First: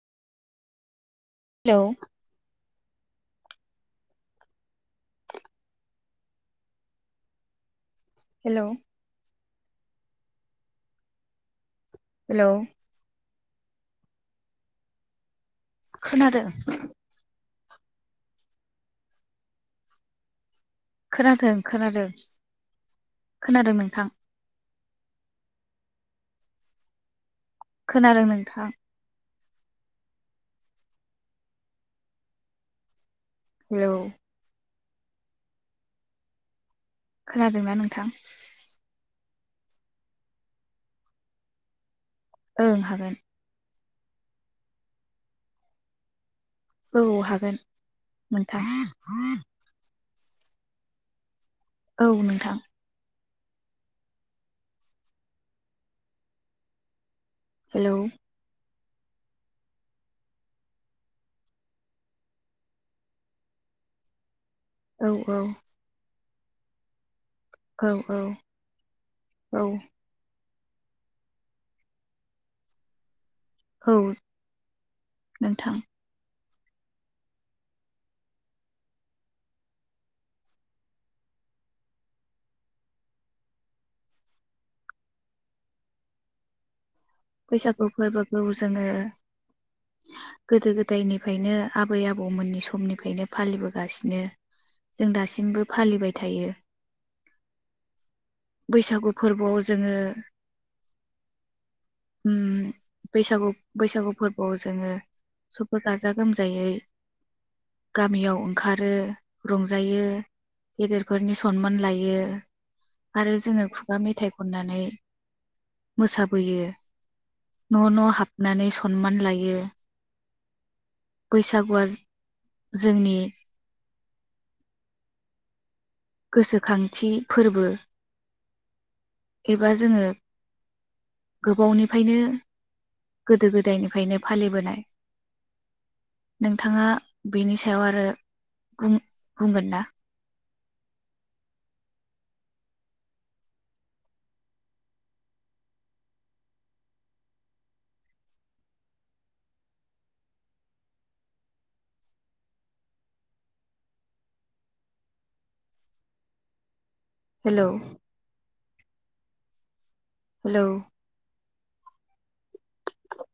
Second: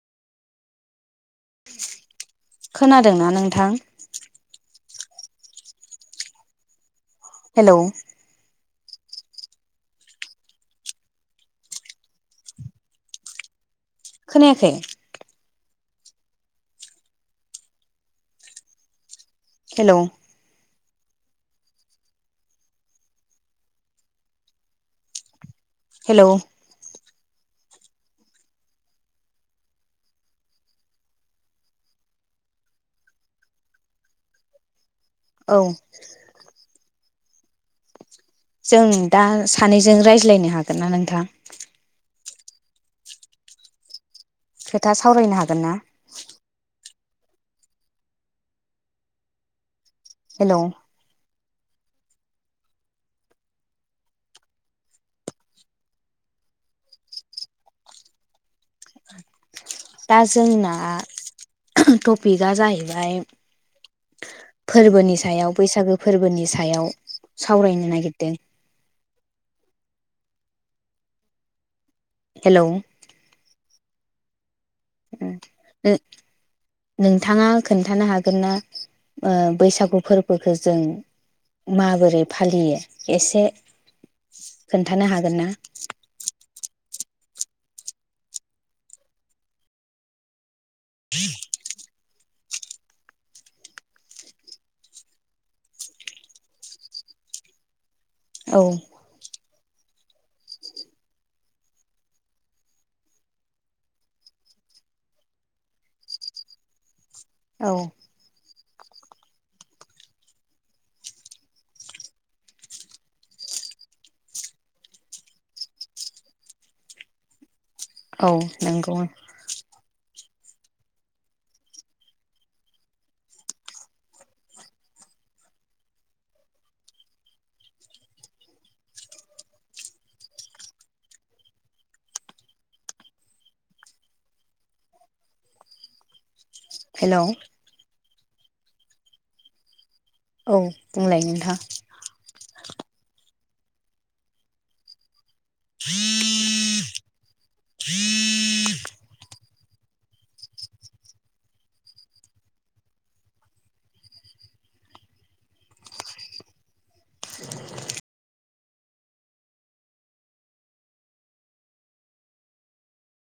Hello खोनादोंना नोंथां? Hello hello hello खोनायाखै खोनादों हेलौ खोनादों खोनादों खोनादों नोंथां हेलौ खोनादों नोंथां हेलौ औ खोनादोंना नोंथां? जों दा सानैजों रायज्लायनो हागोन ना नोंथां? ओं हागोन खोथा सावरायनो हागोन ना? औ हागोन नोंथां हेलौ औ नोंथां हेलौ दा जोंना टपिकया जाहैबाय औ फोरबोनि सायाव बैसागो फोरबोनि सायाव औ सावरायनो औ नागिरदों औ हेलौ औ नोंथां नोंथाङा खोन्थानो हागोन ना बैसागु ओ फोरबोखौ जों माबोरै फालियो एसे खोन्थानो हागोन ना? बैसागु फोरबोखौ जोङो गोदो गोदायनिफ्रायनो आबै आबौमोननि समनिफ्रायनो फालिबोगासिनो जों दासिमबो फालिबाय थायो [inaudible] औ बैसागु फोरबोवाव जोङो ओम बैसागु बैसागु फोरबोवाव जोङो सबबो गाजा गोमजायै औ गामियाव ओंखारो रंजायो गेदेरफोरनि सनमान लायो आरो जोङो खुगा मेथाइ खननानै मोसाबोयो न' न' औ हाबनानै नंगौ सनमान लायो बैसागुवा जोंनि गोसोखांथि फोरबो एबा जोङो गोबावनिफ्रायनो गोदो गोदायनिफ्रायनो फालिबोनाय नोंथाङा हेलौ बेनि सायाव आरो बुं बुंगोन ना? औ बुंलाय नोंथां [inaudible] हेल' हेलौ